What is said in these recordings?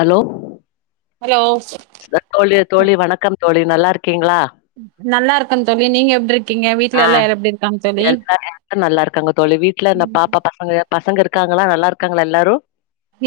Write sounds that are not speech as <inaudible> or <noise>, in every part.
Allow hello தோழி தோழி வணக்கம் தோழி நல்லா இருக்கீங்களா நல்லா இருக்கன் தோழி நீங்க எப்டி இருக்கீங்க ஆ வீட்ல எல்லாரு எப்டி இருக்காங்க தோழி எல்லாரு நல்லா இருக்காங்க தோழி வீட்ல இந்த பாப்பா பசங்க பசங்க இருக்காங்களா நல்லா இருக்காங்களா எல்லாரு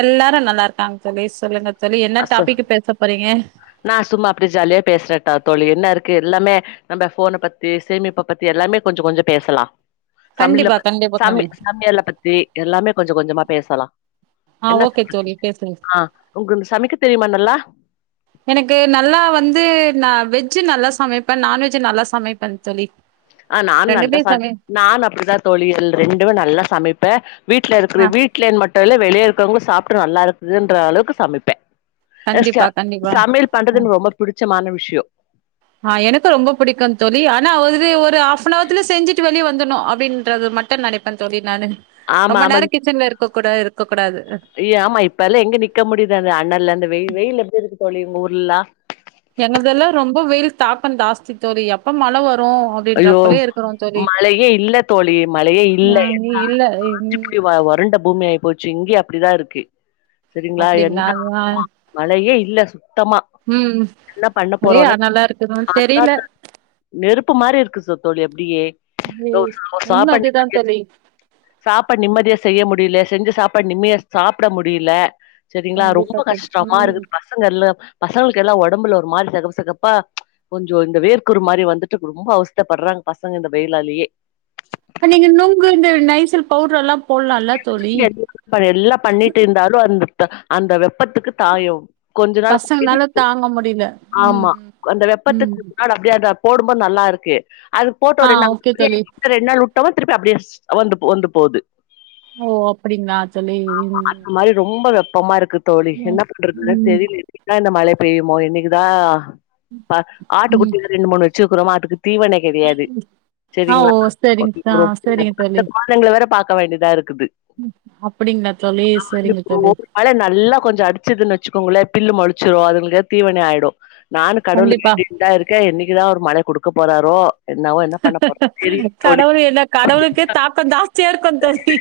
எல்லாரு நல்லா இருக்காங்க தோழி சொல்லுங்க தோழி என்ன அசு டாபிக் பேச போறீங்க நா சும்மா அப்டியே ஜாலியா பேசுறே ட தோழி என்ன இருக்கு எல்லாமே நம்ப ஃபோன பத்தி சேமிப்ப பத்தி எல்லாமே கொஞ்ச கொஞ்சொ பேசலா கண்டிப்பா சமில கண்டிப்பா கண் சமி சமையல பத்தி எல்லாமே கொஞ்ச கொஞ்சமா பேசலா ஆ என்ன ஓகே தோழி பேசுங்க ஆ உங்களுக்கு சமைக்க தெரியுமா நல்லா எனக்கு நல்லா வந்து நா வெஜ் நல்லா சமைப்ப நான்வெஜ் நல்லா சமைப்பன் தோழி அ நானு நல்லா ரெண்டுமே சம சமை நா அப்படிதா தோழி ரெண்டுமே நல்லா சமைப்பே வீட்ல இருக்குது ஆ வீட்ல மட்டும் இல்ல வெளிய இருக்கவங்க சாப்ட்டு நல்லா இருக்குதுன்ற அளவுக்கு சமைப்பே ஏ ச கண்டிப்பா கண்டிப்பா சமையல் பண்றதுனு ரொம்ப பிடிச்சமான விஷய அ எனக்கு ரொம்ப பிடிக்கு தோழி ஆனா இது ஒரு ஆஃப்னவர்னத்ல செஞ்சிட்டு வெளிய வந்துருனும் அப்டின்னு பன்றது மட்டு நெனைப்பே தோழி நானு ஆமா ரொம்ப ஆமா நேரம் கிச்சன்ல இருக்க கூடாது இருக்க கூடாது ஐய ஆமா இப்ப எல்லா எங்க நிக்க முடியுது அந்த அனல்ல அந்த வெய் வெயில் எப்படி இருக்கு தோழி உங்க ஊர்லாம் எங்களது எல்லா ரொம்ப வெயில் தாக்கம் ஜாஸ்தி தோழி எப்ப மழ வரும் ரும் ஐயோ அப்டின்றப்ப இருக்கிறோம் தோழி மழையே இல்ல தோழி நாங்க இல்ல அப்டியே வறண்ட பூமி ஆயிப் போச்சி இங்கயும் அப்படிதா இருக்கு சரிங்களா அப்டிங்களா என்ன அதுதா மழையே இல்ல சுத்தமா என்ன பண்ண ஒரே போறோனே அனலா இருக்குதுன்னு தெரில <unintelligible> நெருப்பு மாரி இருக்கு சு தோழி அப்டியோ பண்ணி ம் ஒரு உண்ம சாப்பாடு அதுதா நிம்மதி <unintelligible> தோழி சாப்பாடு நிம்மதிய செய்ய முடியல செஞ்சி சாப்பாடு நிம்மதிய சாப்பட முடியல சரிங்களா ரொம்ப கண்டிப்பா தோழி கஷ்டமா ம் இருக்குதுபா பசங்கல்ல பசங்களுக்கு எல்லா ஒடம்புல ஒரு மாரி சிகப்பு சிகப்பா கொஞ்சோ இந்த வேர்க்குறு மாரி வந்துட்டு ரொம்ப அவஸ்தப்படுறாங்க பசங்க இந்த வெயிலாலேயே நீங்க நொங்கு இந்த நைசில் பவுடர் எல்லா போட்லால்ல <unintelligible> எல்லா பண்ணிட்டு இருந்தாலு அந்த அந்த வெப்பத்துக்கு தாயும் கொஞ்ச நாள் பசங்கனால <unintelligible> தாங்க முடில ம் ஆமா அந்த ம் வெப்பத்துக்கு ம் அப்டியே அத போடும்போது நல்லா இருக்கு அதுக்கு போட்டு ஆ ஒரு ரெண்டு ஓகே தோழி <unintelligible> ரெண்டு நாள் வுட்டு திருப்பி அப்படியே வந்து வந்து போவுது ஓ அப் ஆமா அது மாரி ரொம்ப வெப்பமா இருக்கு தோழி ம் என்ன பண்றதுன்னு ம் தெரியல என்னைக்கிதா இந்த மழ பெய்யுமோ என்னைக்கிதா ப ஆட்டு ம். குட்டி ரெண்டு மூணு வச்சி வச்சிக்கறோமா அதுக்கு தீவணை கெடையாது ஆ ஓ செரிங்களா சரிங்க ஆ சரிங்க <unintelligible> பாக்க வேண்டியதா இருக்குது அப்படிங்களா தோழி சரிங்க இப்போ தோழி ஒரு மழ நல்லா கொஞ்ச அடிச்சிதுன்னு வச்சிக்கோங்களே பில்லு மொளைச்சிடும் அதுங்களுக்கு தீவணை ஆயிடும் நானு கடவுள்ல கண்டிப்பா. வேண்டிக்கிட்டு தா இருக்கே என்னைக்கிதா ஒரு மழ குடுக்க போறாரோ என்னாவோ என்ன பண்ண போறது தெரியல தோழி கடவுள் என்ன கடவுளுக்கே தாக்கம் ஜாஸ்தியா இருக்கு தோழி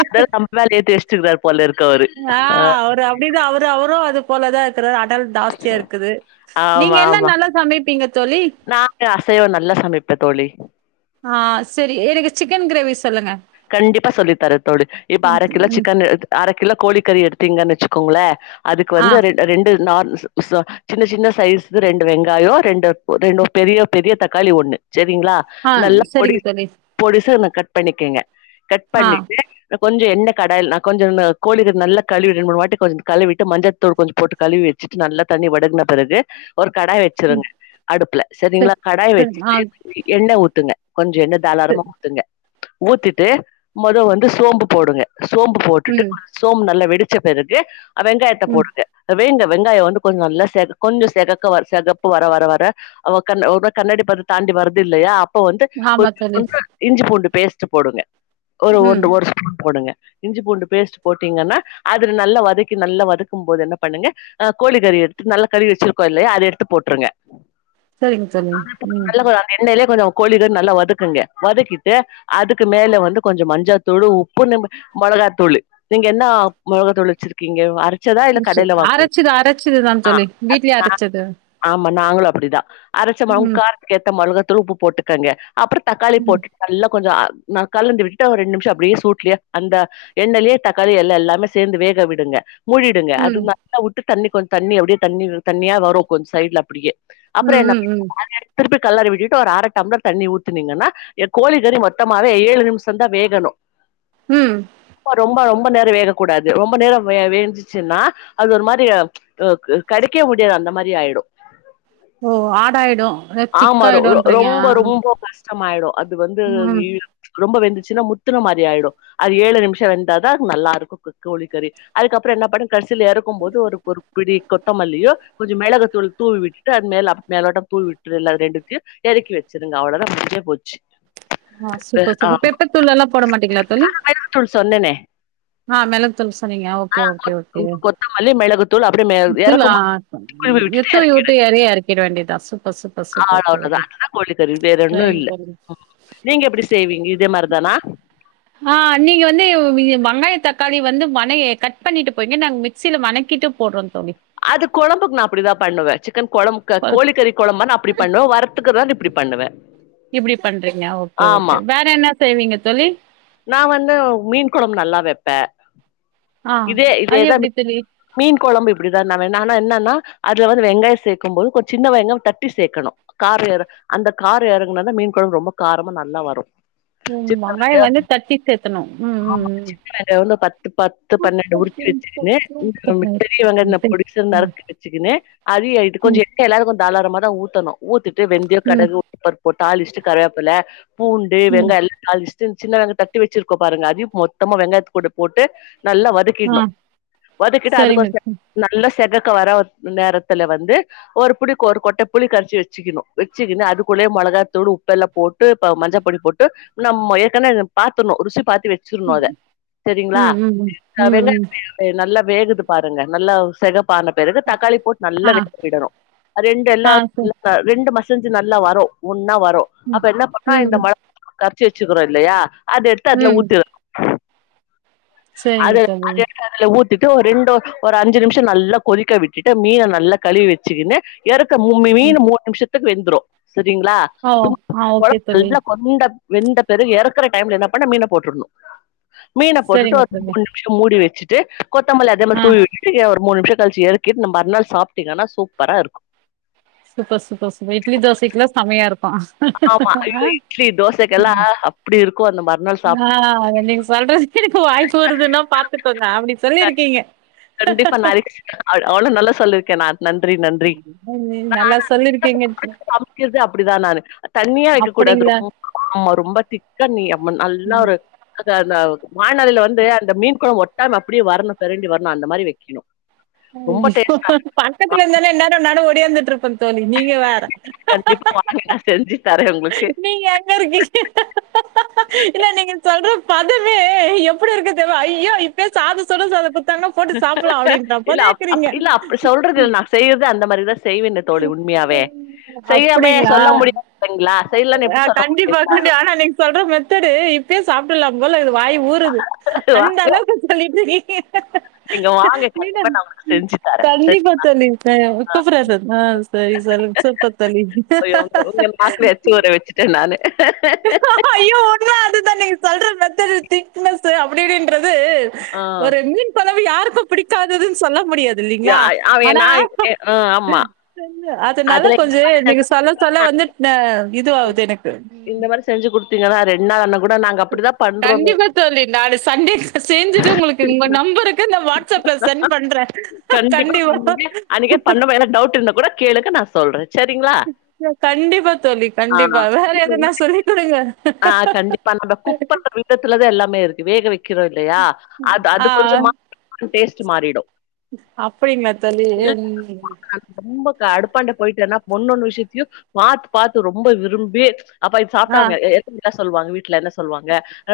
அத <unintelligible> டேஷ்டு இருக்காரு போலருக்கு அவரு அ அவரு அப்டிதா அவரு அவரு அது போலதா இருக்றாரு அடல் ஜாஸ்தியா இருக்குது நீங்க என்ன நல்லா சமைப்பீங்க தோழி நா அசைவோ நல்லா சமைப்பே தோழி அ செரி எனக்கு சிக்கன் கிரேவி சொல்லுங்க கண்டிப்பா சொல்லித் தரே தோழி இப்ப ம், அரகிலோ ம். சிக்கன் எடு அர கிலோ கோழிக்கறி எடுத்தீங்கன்னு வச்சுக்கோங்ளே அதுக்கு ஆ, வந்து ரெண் ரெண்டு நார் ச சின்ன சின்ன சைஸ்க்கு ரெண்டு வெங்காயோ ரெண்டு ரெண்டு பெரிய பெரிய தக்காளி ஒண்ணு செரிங்களா ஆ நல்லா பொடி சரிங்க தோழி. பொடிசு கட் பண்ணிக்கங்க கட் ஆ, பண்ணிட்டு கொஞ்சோ எண்ண கடாயில் நா கொஞ்சோ கோழிக்கு நல்ல கழுவி ரெண்டு மூணுவாட்டி கொஞ்சோ கழுவிட்டு மஞ்ச தூள் கொஞ்சோ போட்டு கழுவி வச்சுட்டு நல்லா தண்ணி வடுகுன பெறகு ஒரு கடாய் வச்சு ம். வச்சுருங்க அடுப்புல செரிங்ளா சரி, கடாய் சரி. ஆ, வச்சுட்டு எண்ண ஊத்துங்க கொஞ்சோ எண்ண தாராளமா சரி. ஊத்துங்க ஊத்திட்டு மொத வந்து சோம்பு போடுங்க சோம்பு போட்டுட்டு ம், <inaudible> சோம்பு நல்லா வெடிச்ச பெறகு வெங்காயத்த ம். போடுங்க வேங்க வெங்காயோ வந்து கொஞ்சோ நல்லா செ கொஞ்சோ செகக்க வர செகப்பு வர வர வர அவ கண் ஒரு மாரி கண்ணாடி பதோ தாண்டி வருதுல்லையா அப்போ வந்து ஆமா கொஞ்சொ தோழி. கொஞ்சோ இஞ்சி பூண்டு பேஸ்ட் போடுங்க ஒரு ம். ஒன்டு ஒரு ஸ்பூன் போடுங்க இஞ்சி பூண்டு பேஸ்ட் போட்டீங்கன்னா அதுல நல்லா வதக்கி நல்லா வதக்கும் போது என்ன பண்ணுங்க ஆ கோழி கறி எடுத்து நல்லா கழுவி வச்சிருக்கோ இல்லையா அத எடுத்து போட்டுருங்க சரிங்க தோழி. ஆனா இப்போ ம். நல்ல <unintelligible> எண்ணெய்லே கொஞ்சோ கோழிகறி நல்லா வதக்குங்க வதக்கிட்டு அதுக்கு மேல வந் ந்து கொஞ்சோ மஞ்சாத்தூள் உப்பு நம்ப மொளகாத்தூளு நீங்க என்னா மொளகாத்தூள் வச்சிரு க்கீங்க அரச்சதா இல்ல சரி. கடைல வாங்குவீங் அரைச்சது அரைச்சது தான் ஆ தோழி. வீட்லயே அதா அரைச்சது. ஆமா நாங்களு அப்டிதா அரச்ச மாவு ம், காரத்துக்கு ஏத்த மொளகாத்தூள் உப்பு போட்டுக்கோங்க அப்பறோ தக்காளி ம், போட்டுட்டு நல்லா கொஞ்சோ அ ந கலந்து விட்டுட்டா ஒரு ரெண்டு நிமிஷோ அப்டியே சூட்லயே அந்த எண்ணைலே தக்காளி எல்லா எல்லாமே சேந்து வேக விடுங்க மூடிடுங்க ம், அதுவ் நல்லா வுட்டு தண்ணி கொஞ்சோ தண்ணி அப்டியே தண்ணி தண்ணியா வரு கொஞ்சோ சைடுல அப்டியே அப்றோ ம், என்ன ம், <inaudible> ம். அத எடுத் திருப்பி கெளாரி விட்டுட்டு ஒரு அர டம்ளர் தண்ணி ஊத்துனீங்கன்னா எ கோழி கறி மொத்தமாவே ஏழு நிம்ஷோந்தா வேகனு ம் பா ரொம்போ ரொம்போ நேரோ வேக கூடாது ரொம்போ நேரோ வே வேஞ்சிச்சுன்னா அது ஒரு மாரி க க கடிக்கவே முடியாது அந்த மாரி ஆயிடு ஓ ஆடாயிடு அத திக் ஆமா ரொ ரொ ஆயிடுன்றீங்க ஆ ரொம்போ ரொம்போ கஷ் டமாயிடு அது வந்து ம் இழு ரொம்ப வெந்துச்சுன்னா முத்துன மாறி ஆயிடு அது ஏழு நிமிஷோ வெந்தாதா அது நல்லாருக்கு கோ கோழிக்கறி அதுக்கப்றோ என்ன பண்ணு கடசீல எறக்கும் போது ஒரு ஒரு பிடி கொத்தமல்லியு கொஞ்சோ மெளகு தூளு தூவி விட்டுட்டு அது மேல மேலோட்டோமா தூவி விட்றல்ல அது ரெண்டுத்தியு எறக்கி வச்சருங்க அவ்ளோதா முடிஞ்சே போச்சு ஆ சூப்ப ஆ சூப்பர் பெப்பர் தூள் எல்லா போட மாட்டீங்ளா தோழி தூள் சொன்னனே ஆ மெளகுத்தூள் சொன்னீங்க ஓகே ஓகே ஓகே கொத்தமல்லி, மிளகுத்தூள் அப்டியே மே உப்பு லா எறக்கும்போது திரும்பி விட்டுட்டு த்து எறக்கிடு. வுட்டு எறய எறக்கிட வேண்டியதா சூப்பர் சூப்பர் சூப்பர் சகோதரி அவ்ளோதான். அதுதான் கோழிக்கறி வேற ஒன்னு இல்ல நீங்க எப்டி செய்வீங்க இதே மாரிதானா நா நீங்க வந்து வி வ வெங்காயோ தக்காளி வந்து வணே கட் பண்ணிட்டு போயிங்க நாங்க மிக்சியில லணக்கிட்டு போடுறோ தோழி அது கொழம்புக்கு நா அப்டிதா பண்ணுவே சிக்கன் கொழம்புக் கோழிக்கறி கொழம்ப நா அப்டி பண்ணுவே வறு த்துக்றதாந்தா இப்டி பண்ணுவே இப்டி பண்றீங்க ஓகே ஓகே வேற என்ன செய்வீங்க தோழி நா வந்து மீன் கொழம்பு நல்லா வப்பே ஆ இதே அது இதேதா எப்டி மீ தோழி மீன் கொழம்பு இப்டிதான்ன வேணு ஆனா என்னன்னா அதுல வந்து வெங்காயோ சேக்கும் போது கொஞ் சின்ன வெங்காம் தட்டி சேக்கணு காரௌ ஏறு அந்த காரோ எறங்குனாதா மீன் கொழம்பு ரொம்ப காரமா நல்லா வரு ம் வங்காயோ வந்து தட்டி சேத்தணு ம் ம் ஆமா ம் <unintelligible> நாங்க வந்து பத்து பத்து ம், பன்னெண்டு உரிச்சு வச்சிருங்க <inaudible> பெரியவெங்காயோ நா பொடிச்சா நறுக்கு வெச்சுக்குனு அதிகாய்ட்டு ம், கொஞ்சோ எ எல்லாருக்கு தாளாரமாதா ஊத்தணு ஊத்திட்டு வெந்தியோ ம், கடுகு உளுந்துப்பருமப் போட்டு தாளுச்ட்டு கருவாப்புல பூண்டு ம். வெங்காயெல்லா தாளிச்ட்டு இந் சின்ன வெங்க தட்டி வச்சிருக்கோ பாருங்க அதையு மொத்தமா வெங்காயத்து கூட போட்டு நல்லா வதக் ஆ கீர்னு வதக்கிட்டு சரிங்க. அதுக்கொச நல்ல செகக்க வர நேரத்துல வந்து ஒரு புடிக்கு ஒரு கொட்ட புளி கரச்சு வச்சுக்கணு வச்சுக்குனு அதுக்குள்ளயே மொளகாத்தூள் உப்பெல்லா போட் டு ப மஞ்ச பொடி போட்டு நம் ஏற்கன அத பாத்தட்ணு ருசி பாத்து வச் சுட்ணு அத செரிங்ளா ம், ம், ம், அ ம், ம். நல்லா வேகுது பாருங்க நல்லா செகப் பான பெறகு தக்காளி போட்டு நல்லா ஆ, வேவிடணு ரெண்டு எல்லா ஆ சரி. வெந்டு மசிஞ்சு நல்லா வரு ஒன்னா வரு ம், அப்ப என்ன பண்ணு ம், இந்த மழ கரச்சு வெச்சுக்கறோ இல்லயா அது எடுத்து அதுல ம். ஊத்து அத சரிங்க தோழி. அத எடுக்க அதுல ஊத்திட்டு ஒரு ரெண்டு ஒரு அஞ்சு நிமிஷோ நல்லா கொதிக்க விட்டுட்டு மீன நல்லா கழுவி வச்சுக்கின்னு எறக்க மூ ம். மீனு மூணு நிமிஷத்துக்கு வெந்துரரு சரிங்ளா <inaudible> ஓ! ஆ ஓகே கொழம்பு தோழி. நல்லா கொன்ட வெந்த பெறகு இறக்குற டைம்ல என்ன பண்ணு மீன போட்டுருணு சேரிங்க தோழி சோ மூடி வச்சிட்டு கொத்தமல்லி அதேமாரி ஆ தூவி விட்டுட் ட ஒரு மூணு நிம்ஷோ கழுச்சு எறக்கி நம் மறுநாள் சாப்பிட்டீங்கன்னா சூப்பரா இருக்கு சூப்பர் சூப்பர் சூப்பர் இட்லி தோசைக்கெல்லா செமையா ஆமா இருக்கு ஐயோ இட்லி தோசைக்கெல்லா அப்டி இருக்கு அந்த மறுநாள் சாப் ஆ ஆ நீங்க சொல்றது எனக்கு வாய் ஊருதுன்னா பாத்துக்கோங்க அப்டி கண் கண்டிப்பா நா அவ்ளோ நல்லா சொல்லிருக்கேனா நன்றி நன்றி <inaudible> ம், நல்லா சொல்லியிருக்கீங்க. சமைக்கறது அப்டிதா நானு தண்ணியா வைக்க கூடாது அப்படிங்களா? ரொம்ப ஆமா ரொம்ப திக்கா நீ அம்ம நல்லா ஒரு அ அந்த வாணல்ல வந்து அந்த மீன் குழம்பு ஒட்டாம அப்பிடியே வரணு பெரண்டு வரணு அந்த மாரி வைக்கணு ரொம்ப அய்யோ டேஸ்டா இருக்கு பக்கத்துல இருந்தனா இந்நாரோ அன்னாடு ஓடியாந்துட்டு இருப்ப தோழி நீங்க வேற கண்டிப்ப வாங்க நா செஞ்சுத்தர நீங்க எங்க இருக்கீ இல்ல நீங்க சொல்ற பதவே எப்புடி இருக்கு தெரிமா ஐய்யோ இப்பயே சாதோ சுடு சாதோ குத் தாங்கனா போட்டு சாப்பல்லா அப்டின்றாப்பதேக்குறீங்க சொல்றதில்ல நா செய்றதே அந்த மாரிதா செய்வனே தோழி உண்மையாவே செய்யாமயே அப்படிங்களா? சொல்ல முடியாதுங்களா செய்லன் அ எப்டி சொல் கண்டிப்பா கண்டிப்பா ஆனா நெ சொல்ற மெத்தடு இப்பயே சாப்ட்டட்லா போல இக்குது வாய் ஊறுது அந்த வாங்க அளவுக்கு சொல்லீட்ருக்கீங்க நீங்க வாங்க கண்டிப்பா மீனம் நா உங்களுக்கு செஞ்சு தரே செஞ் கண்டிப்பா தோழி அ கூப்பட்றார் பாரு ஆ செரி சொல்லுங் சூப்பர் தோழி அரிசி ஊர வச்சுட்ட நானு ஐயோ உண்ம அதுதா நீங்க சொல்ற மெத்தடு திக்னஸு அப்டி இப்டின்றது ஆ ஒரு மீன் கொலம்பு யாருக்கு புடிக்காதுதுனு சொல்ல முடியாது இல்லீங்ளா அவ ஆனா நா ஆ ஆமா அதனால அதுல இந்த கொஞ்சே மாரி நீங்க செஞ்சா சொல்ல சொல்ல வந்து ஆ இது ஆவுது எனக்கு இந்த மாறி செஞ்சு கொடுத்தீங்கனா ரெண்ணாள் ஆனாலு கண்டிப்பா தோழி நானு சண்டே சேஞ்சுட்டு ஒங்ளுக்கு ஒங்க நம்பருக்கு நா வாட் கண்டிப்பா பண்ணுங்க அன்னைகே பண்ணப்ப எதுனா டவுட் இருந்தா கூட கேளுங்க நா சொல்ற சேரீங்ளா கண்டிப்பா தோழி கண்டிப்பா வேற எதுனா சொல்லி குடுங்க ஆ கண்டிப்பா நம்ப குக் பண்ற விதத்துலதா எல்லாமே இருக்கு வேக வக்கிறோ இல்லயா ஆ டேஸ்ட்டு மாறிடு அப்டிங்ளா தோழி ம் நான் ரொம்ப க அடுப்பாண்ட போய்ட்டனா ஒன்னொன்னு விஷ்யத்தையு பாத் பாத்து ரொம்ப விரும்பி அப்ப இது ஆ சாப்ட்டாங்க எ எ என்ன சொல்வாங்க வீட்ல என்ன சொல்வாங்க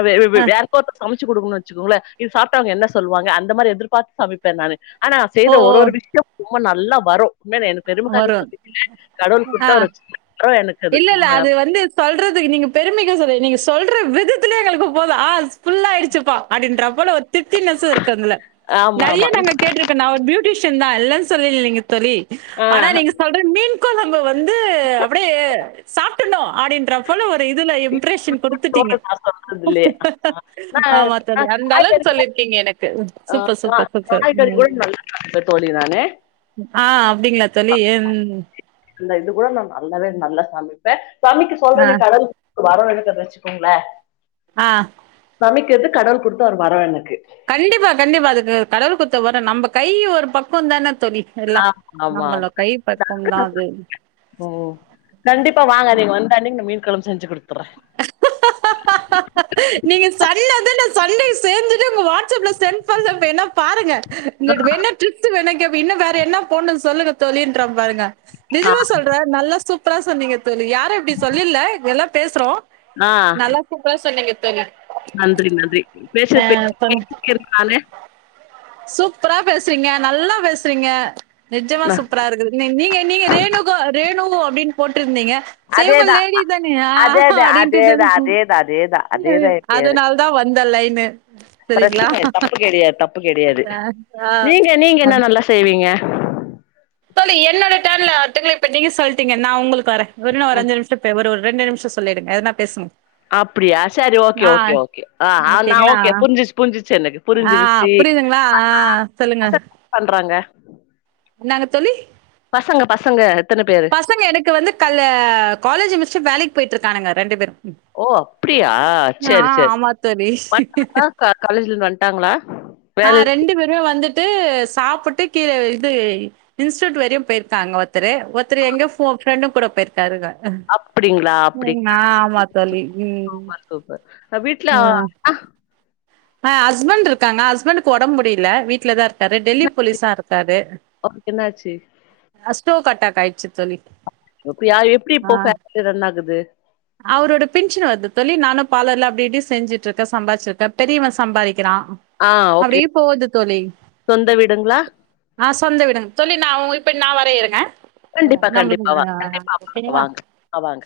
வே வே ஆ வேற இப்ப ஒருத்தோங்களுக்கு சமச்சு குடுக்குனு வச்சுகோங்ளே இத சாப்ட்டு அவுங்க என்ன சொல்வாங்க அந்த மாறி எதிர்பாத்து சமைப்பே நானு ஆனா ஓ செய்ற ஒரு ஒரு விஷ்யம் ரொம்ப நல்லா வரு என்ன வேனு ஓ பெருமக்காக வரும் சொல்லிக்கல கடவுள் ஆ குடுத்த ஒரு சின்ன வரோ எனக்கு அது இல்ல, இல்ல. ம் ய வந்து சொல்றதுக்கு நீங்க பெருமைக்கு சொல்லல நீங்க சொல்ற விதத்துல எங்களுக்கு போது ஆ ஃபுல் ஆயிடுச்சி பா அப்டின்றா போல திருப்தினெசு இருக்கு அதுல ஆமா, நெறையா ஆமா. நாங்க இப் கேட்டிருக்க நா ஒரு பியூட்டிஷியன் தா இல்லன் சொல்லலிங்க தோழி ஆ. ஆனா நீங்க சொல் ற மீன் கொழம்பு வந்து அப்டியே சாப்டுர்னு அப்டின்ற போல ஒரு இதுல இப்ப இம்ப்ரெஷன் குடுத்துட்டீங்க தோணுது நான் சொல்றதில்லையே. நா ஆமா நா தோழி அந்த காய்கறி அளவுக்கு கூட சொல்லிருக்கீங்க எனக்கு சூப்பர் சூப்பர் சூப்பர் ம் இப்ப தோழி நானு ஆ அப்டிங்ளா தோழி ம் அந்த இது கூட நா நல்லாவே நல்லா சமைப்பே சமைக்க ஆ, சொல்றது கட வுள் வரோ இருக்குது வச்சுக்கோங்ளே ஆ சமைக்கிறது கடவுள் குடுத்த ஒரு வரோ எனக்கு கண்டிப்பா கண்டிப்பா அதுக்கு கடவுள் குடுத்த வரோ நம்ப கை ஒரு பக்கோ தான தோழி எல்லா ஆமா ஆமா நம்மள கை பக்குவந்தா அது ஓ கண்டிப்பா வாங்க நீங்க வந்தன்னைக்கு நா மீன்கொழம்பு செஞ்சு குடுக் நீங்க சொன்னது நா சண்டே சேஞ்சிட்டு ஒங்க வாட்ஸ்சப்ல சென்ட் பண்றே வேணா பாருங்க உங்கட்ட வேணா டிப்ஸு வேணா கேப்பே இன்னு வேற என்ன போன்னு சொல்லுங்க தோழின்ற பாருங்க ஆ நிஜமா சொல்ற நல்லா சூப்பரா சொன்னீங்க தோழி யாரு இப்டி சொல்லுல எல்லா பேசுறோ ஆ நல்லா சூப்பரா சொன்னீங்க தோழி நன்றி நன்றி அ சந்தோஷம். <inaudible> நால சூப்பரா பேசுறீங்க நல்லா பேசுறீங்க நெஜமா நா சூப்பரா இருக்குது நீங்க நீங்க ரேணுகா ரேணுகு அப்டின் போட்டிருந்தீங்க சே இவுங்க அதேதா லேடி தானே ஆ அப்டின்ட்டு தானு இல்ல அதே அதனால தா வந்த லைனு சரிங்களா? பிரச்சன இல்ல தப்பு கெடயாது தப்பு கெடயாது ஆ ஆ. நீங்க நீங்க என்ன நல்லா செய்வீங்க தோழி என்னோட டேர்ன்ல அத்துங்ளைங் இப்ப நீங்க சொல்ட்டீங்க நா ஒங்களுக்கு வரே இன்னு ம் ஒரு அஞ்சு நிம்ஷத்த ஒரு ரெண்டு நிம்ஷோ சொல்லிடுங்க எதுனா பேசுங் அப்டியா செரி ஓகே ஓகே ஓகே ஆ ஆ நா ஓகேங்களா? ஓகே புரிஞ்சிச் புரிஞ்சிச் எனக்கு ஆ புரிஞ்சிருச்சு புரியுதுங்ளா ஆ சொல்லுங்க பசங்க என்ன பண்றாங்க என்னாங்க தோழி பசங்க பசங்க எத்தன பேரு பசங்க எனக்கு வந்து கல்லே காலேஜ் மிஸ்டு வேலைக் போய்ட்ருக்காணுங்க ரெண்டு பேரு ஓ அப்டியா செரி செரி தோழி. வன்டாங்ளா காலேஜ் இருந்து வன்டாங்ளா ஆ ரெண்டு பேருமே வந்துட்டு சாப்புட்டு கீழ இது இன்ஸ்டியூட் வரையு போயிருக்காங்க ஒத்தரு ஒத்தரு எங்கோ ஃபோ ஃப்ரண்டு கூட போயிருக் தருக அப்டிங்களா அப்டி நா ஆமா தோழி ம் சூப்பர் சூப்பர் இப்ப வீட்டுல அ ஹஸ்பண்ட் இருக்காங்க ஹஸ்பண்ட்கு ஒடம்பு முடில வீ்ட்ல தா இருக் காரு டெல்லி போலீஸா இருக்காரு அவருக்கு என்னாச்சு அ ஸ்டோக் அட்டாக் ஆயிச்சி இப்ப வீட் அப்டியா எப்டி இப்போ பேம்லி ரன் ஆகுது அவரோட பின்ஷன் வருது தோழி நானுமபார்லர்ல அப்டி இப்டி செஞ்சிட்ருக்க சம்பாதிசிக்க பெரியவ சம்பாறிக்றா ஆ ஓகே அப்டியே போது தோழி சொந்த வீடுங்களா ஆ சொந்த வீடுங்க தோழி நா ஒ இப்ப நா வற இருங்க கண்டிப்பா நம்மளுக்கு கண்டிப்பா வா ஆ கண்டிப்பா வாங்க ஓகேங்களா? வாங்க அ வாங்க